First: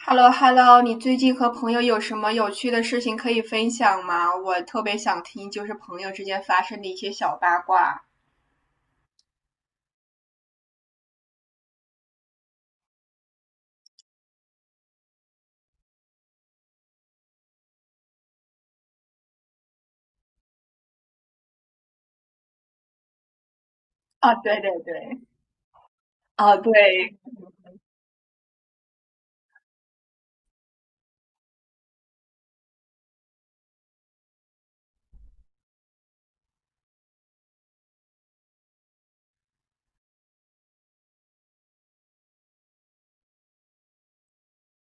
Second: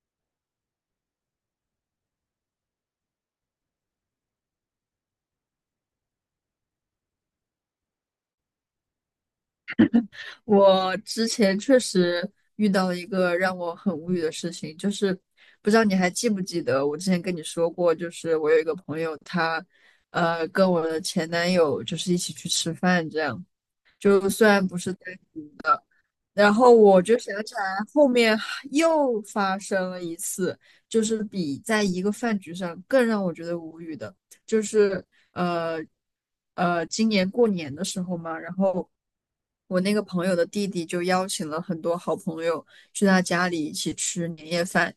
Hello Hello，你最近和朋友有什么有趣的事情可以分享吗？我特别想听，朋友之间发生的一些小八卦。我之前确实遇到了一个让我很无语的事情，就是不知道你还记不记得我之前跟你说过，就是我有一个朋友他，跟我的前男友就是一起去吃饭，这样就啊，虽对然对不是在，对。然啊后对。我就想起来，后面还又发生了一次，就是比在一个饭局上更让我觉得无语的，就是呃今年过年的时候嘛，然后我那个朋友的弟弟就邀请了很多好朋友去他家里一起吃年夜饭，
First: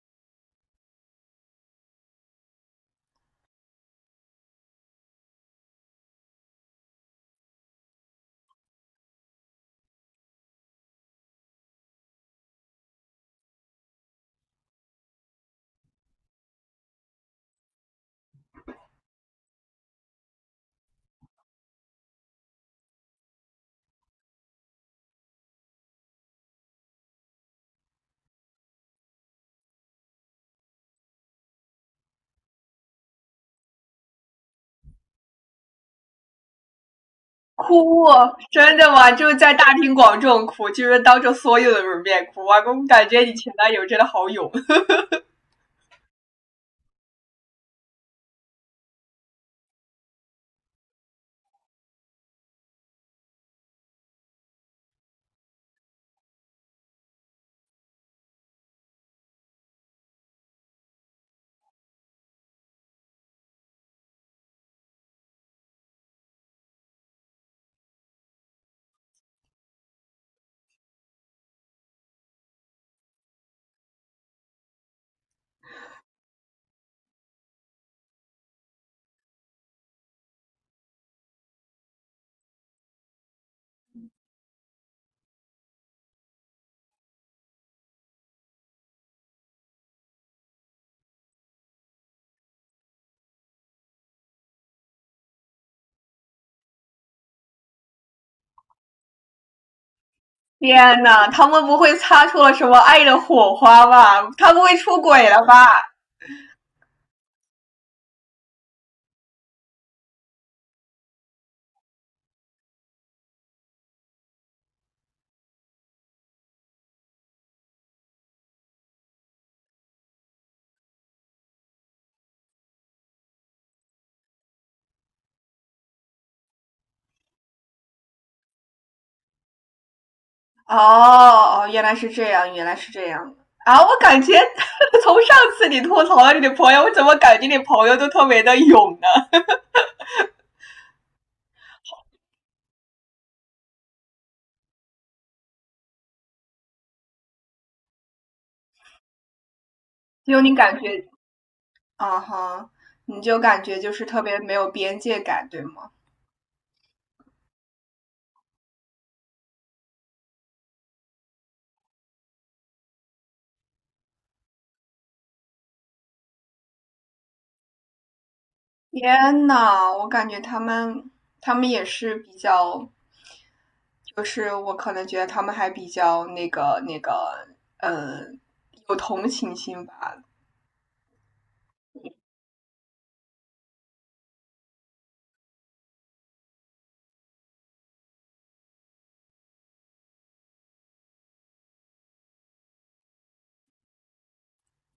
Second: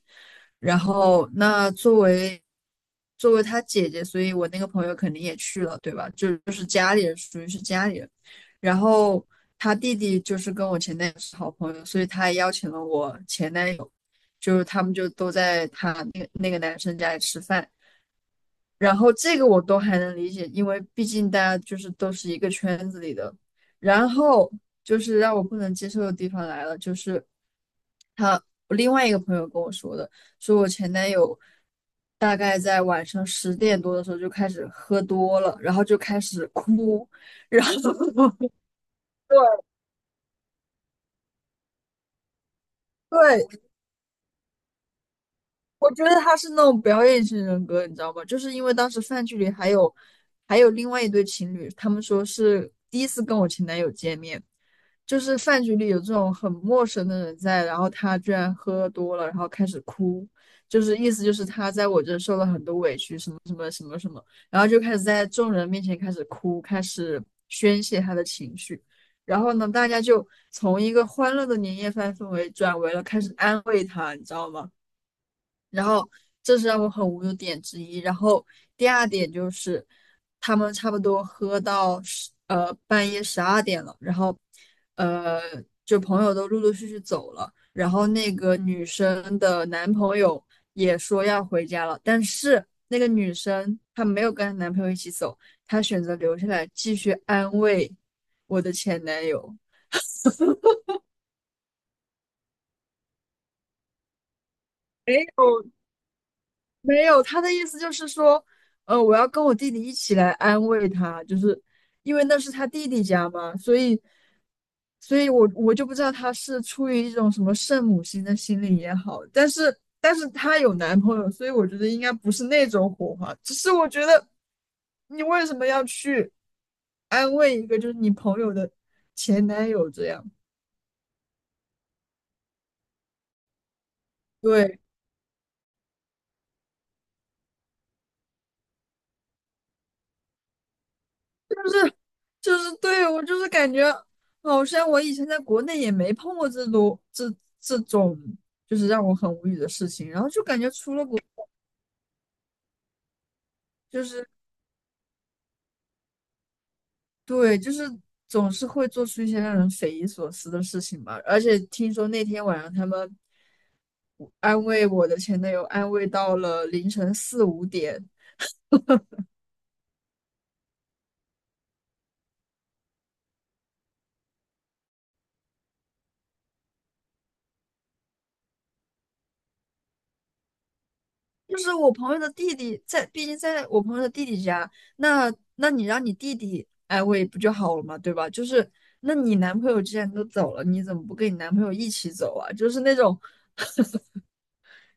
然后那作为作为他姐姐，所以我那个朋友肯定也去了，对吧？就是家里人，属于是家里人。然后他弟弟就是跟我前男友是好朋友，所以他还邀请了我前男友，就是他们就都在他那个男生家里吃饭。然后这个我都还能理解，因为毕竟大家就是都是一个圈子里的。然后就是让我不能接受的地方来了，就是他我另外一个朋友跟我说的，说我前男友大概在晚上10点多的时候就开始喝多了，然后就开始哭，然后 哭。真的吗？对，在大庭广众哭，当着所有的人面哭啊！我感觉你对，前男友真的好勇。我觉得他是那种表演型人格，你知道吗？就是因为当时饭局里还有另外一对情侣，他们说是第一次跟我前男友见面，就是饭局里有这种很陌生的人在，然后他居然喝多了，然后开始哭，就是意思就是他在我这受了很多委屈，什么什么什么什么，然后就开始在众人面前开始哭，开始宣泄他的情绪。然后呢，大家就从一个欢乐的年夜饭氛围转为了开始安慰他，你知道吗？然后这是让我很无语的点之一。然后第二点就是，他们差不多喝到半夜12点了，然后呃就朋友都陆陆续续走了，然后那个女生的男朋友也说要回家了，但是那个女生她没有跟她男朋友一起走，她选择留下来继续安慰我的前男友。天呐，他们不会擦出了什么爱的火花吧？他不会出没轨了有吧？没有，他的意思就是说，我要跟我弟弟一起来安慰他，就是因为那是他弟弟家嘛，所以，所以我就不知道他是出于一种什么圣母心的心理也好，但是他有男朋友，所以我觉得应该不是那种火花，只是我觉得你为什么要去安慰一个就是你朋友的前男友这样？哦哦，原来是这样，原来是这样啊！我感觉 对。从上次你吐槽了你的朋友，我怎么感觉你朋友都特别的勇呢？是就是对我就是感觉，好像我以前在国内也没碰过这种这种，就是让我很无语的事情。然后就就你感觉感出了觉，国，啊哈，你就感觉就特是别没有边界感，对吗？对，就是总是会做出一些让人匪夷所思的事情吧。而且听说那天晚上他们安慰我的前男友，安慰到了凌晨4、5点。天呐，我感觉他们也是比较，就是我可能觉得他们还比较那个，呃，有同情心吧。就是我朋友的弟弟在，毕竟在我朋友的弟弟家，那那你让你弟弟安慰不就好了嘛，对吧？就是那你男朋友既然都走了，你怎么不跟你男朋友一起走啊？就是那种，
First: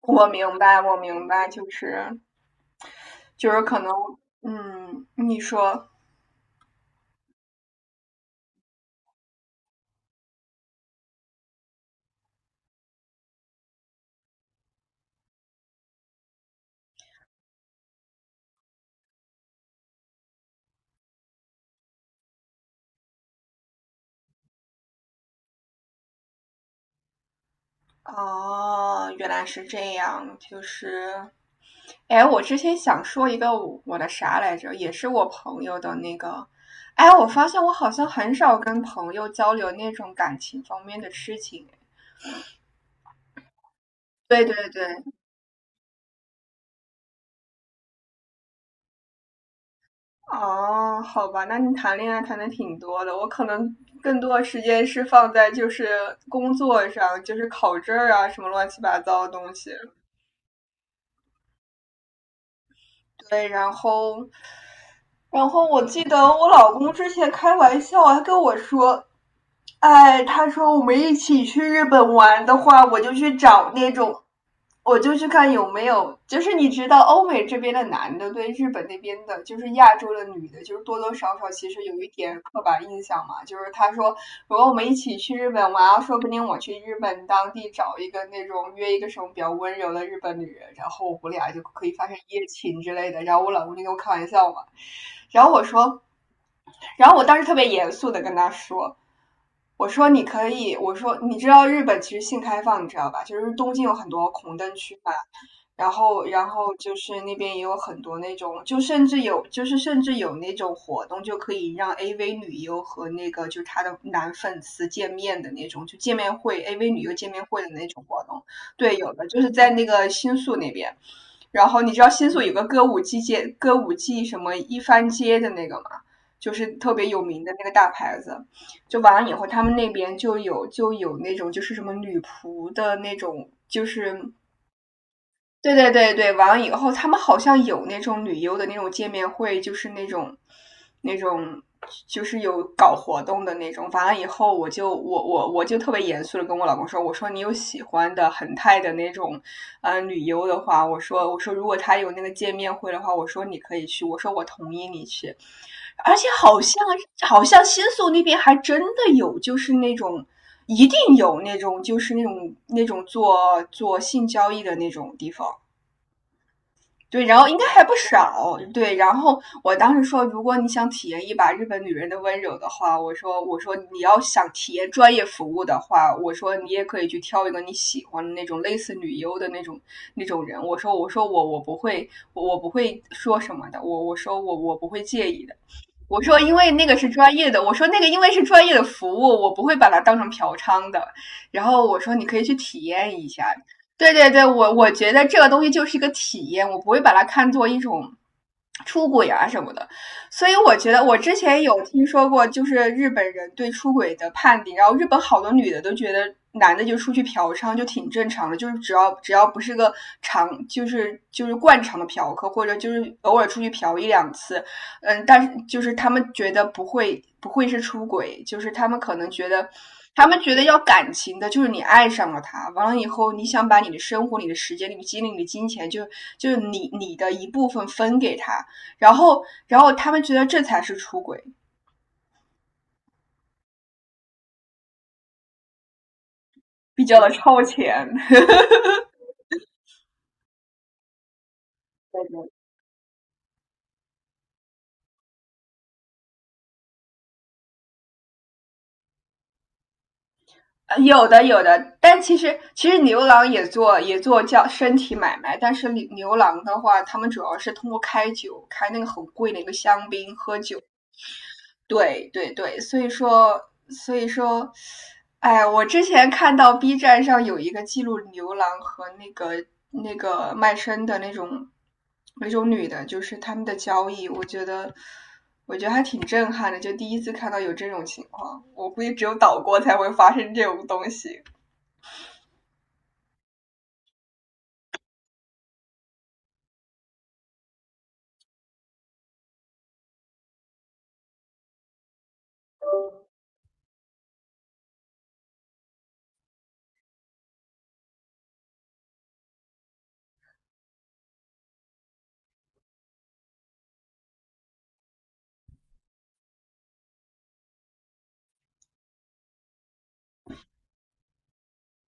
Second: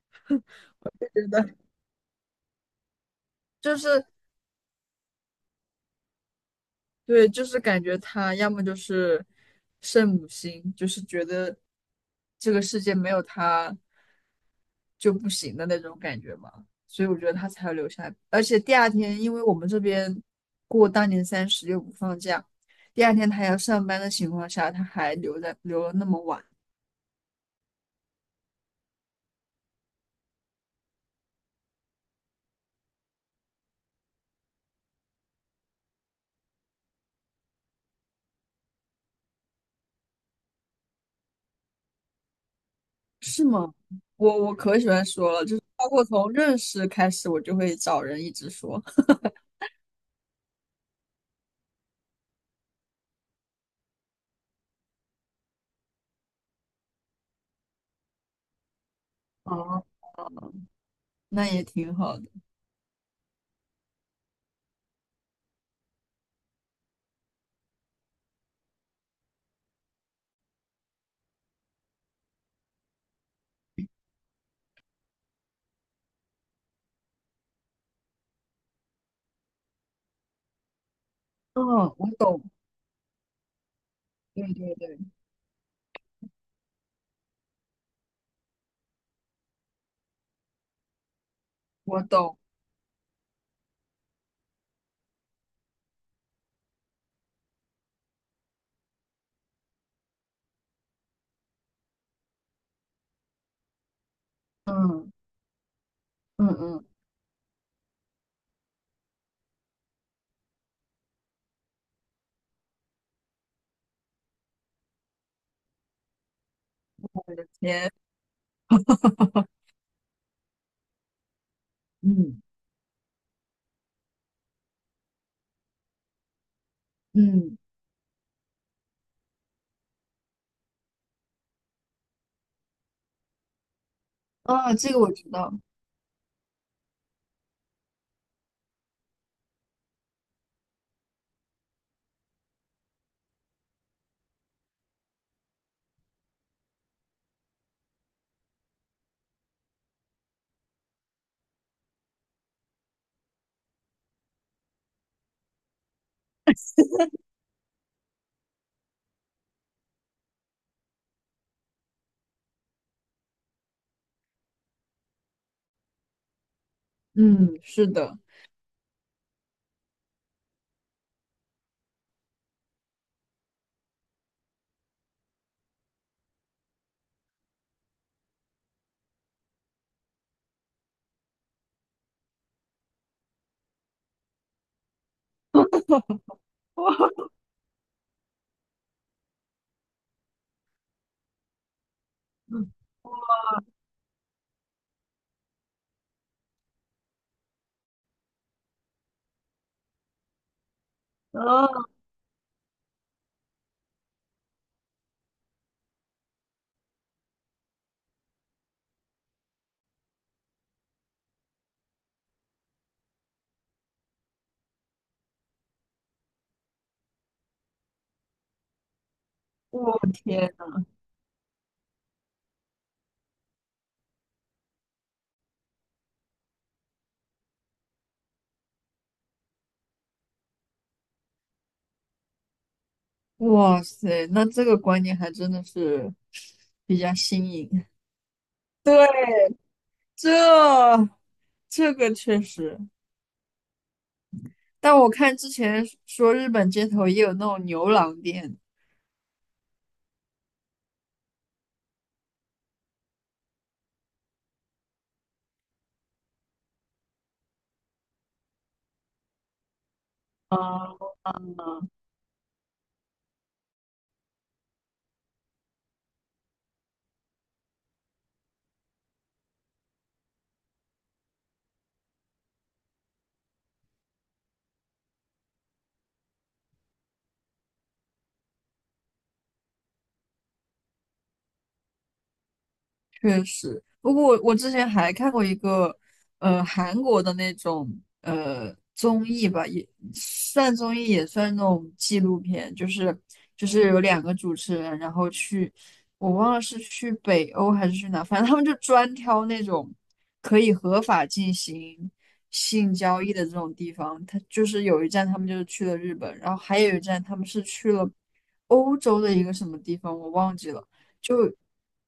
我明白，我明白，就 是就可能，是。嗯，你说对，就是感觉他要么就是圣母心，就是觉得这个世界没有他就不行的那种感觉嘛，所以我觉得他才要留下来。而且第二天，因为我们这边过大年三十又不放假，第二天他还要上班的情况下，他还留了那么晚，哦，原来是这样，就是，哎，我之前想说一个我的啥来着，也是我朋友的那个，哎，我发现我好像很少跟朋友交流那种感情方面的事情。是吗？我对对我可对。喜欢说了，就是包括从认识开始，我就会找人一直说，哦，好吧，那你谈恋爱谈的挺多的，我可能更多的时间是放在工作上，就是考证儿啊，什么乱七八糟的 东西。哦，那也挺好的。对。然后我记得我老公之前开玩笑还跟我说，哎，他说我们一起去日本玩的话，我就去找那种，我就去看有没有，就是你知道欧美这边的男的对日本那边的，就是亚洲的女的，多多少少嗯，其实有一我点懂。刻板印象嘛。就是他说，对如果我对们一对。起去日本玩，说不定我去日本当地找一个那种约一个什么比较温柔的日本女人，然后我俩就可以我发生一懂，夜情之类的。然后我老公就跟我开玩笑嘛，然后我说。然后我当时特别严肃的跟他说，我说你可以，我说你知道日本其实性开放，你知道吧？就是东京有很多红灯区嗯嘛，然嗯后嗯，那边也有很多那种，就甚至有甚至有那种活动，就可以让 AV 女优和那个她的男粉丝见面的那种，就见面会 AV 女优见我面的会的那天 种活动。对，有的在那个新宿那边。然后你知道新嗯宿有个歌舞伎街，歌舞伎什么一番街的那个吗？就是特别有名的嗯，那个大牌子。就完了以后，他们那边就有那种什么女仆的那种，就是啊，这个我知道，对对对对。完了以后，他们好像有那种旅游的那种见面会，就是那种，那种有搞活动的那种。完了以后，我就特别严肃的跟我老公说，我说你有喜欢的恒泰的那种，嗯、旅游的话，我说如果他有那个见面会的话，我说你可以去，我说我同意你去。而且好像新宿那边还真的有，就是那种一定有那种那种做性交易的那种地方。对，然后嗯，应该还是不的，少。对，然后我当时说，如果你想体验一把日本女人的温柔的话，我说，我说你要想体验专业服务的话，我说你也可以去挑一个你喜欢的那种类似女优的那种人。我说，我不会，我不会说什么的。我说我不会介意的。我说，因为 那个是哇，专业的，我说那个因为是专业的服务，我不会把它当成嫖娼的。然后我说，你可以去体验一下。对对对，我觉得这个东西就是一个体验，我不会把它看作一种出轨啊什么的。所以我觉得，我之前啊，有听说过，就是日本人对出轨的判定，然后日本好多女的都觉得男的就出去嫖娼就挺正常的，只要不是个常，就是惯常的嫖客，或者就是偶尔出去嫖一两次，嗯，但是就是他们觉得不会是出轨，就是他们可能觉得，我他们天，觉得要感情的，就是你爱上了他，完了以后你想把你的生活、你的时间、你的精力、你的金钱，就你的一部分分给他，然后他们觉得这才是出轨，哇塞，那这个观念还真的是比比较较的新超颖，前。对，这这个对确对，实，但我看之前说日本街头也有那种牛郎店，有的有的，但其实牛郎也做叫身体买卖，但是牛郎的话，他们主要是通过开酒，开那个很贵的一个香槟，喝酒，啊，对对对，所以说，所以说，哎，我之前看到 B 站上有一个记录牛郎和那个卖身的那种女的，就是他们的交易，我觉得还挺震撼的，就第一次看到有这种情况，我估计只有岛国才会发生这种东西不过我之前还看过一个，韩国的那种综艺吧，也算综艺，也算那种纪录片，就是有两个主持人，然后去，我忘了是去北欧还是去哪，反正他们就专挑那种可以合法进行性交易的这种地方。他就是有一站他们就是去了日本，然后还有一站他们是去了欧洲的一个什么地方，我忘记了。就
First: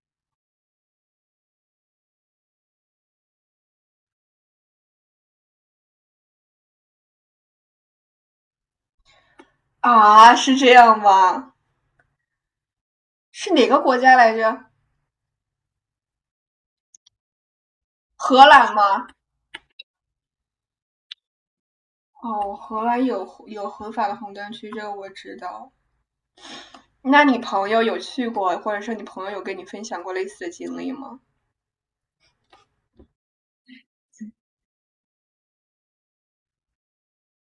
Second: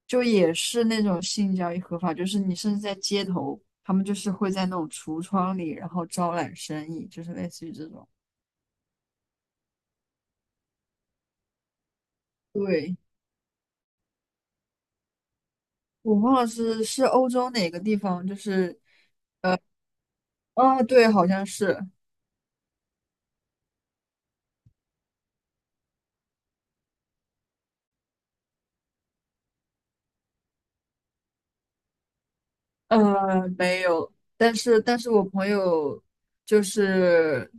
就也是那种性交易合法，就是你甚至在街头，他们就是会在那种橱窗里，然后招揽生意，就是类似于这种。啊，是这样吗？对，是哪个国家来着？我忘了是欧洲哪个地方，就荷兰是吗？啊，对，好像是，哦，荷兰有合法的红灯区，这个我知道。那你朋友有去过，或者说你朋友有跟你分享过类似的经历吗？没有，但是我朋友就是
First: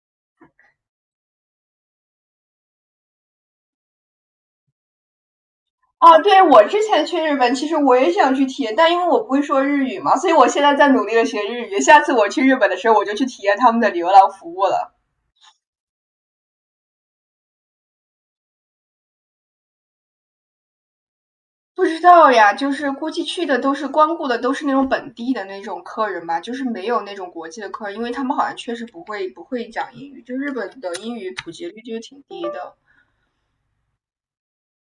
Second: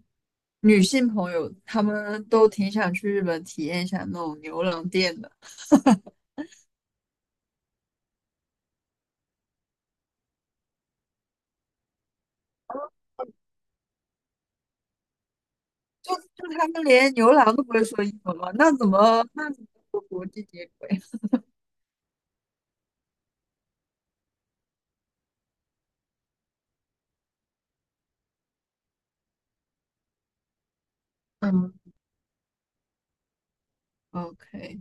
女性朋友，她们都挺想去日本体验一下那种牛郎店的，哦，对，我之前去日本，其实我也想去体验，但因为我不会说日语嘛，所以我现在在努力的学日语。下次我去日本的时候，我就去体验他们的流浪服务了。就他们连牛郎都不会说英文嘛，那怎么和国际接轨？不知道呀，就是估计去的都是光顾的都是那种本地的那种客人吧，就是没有那种国际的客人，因为他们好像确实不会讲英语，就日本的英语 普及嗯，率就是挺低的。OK，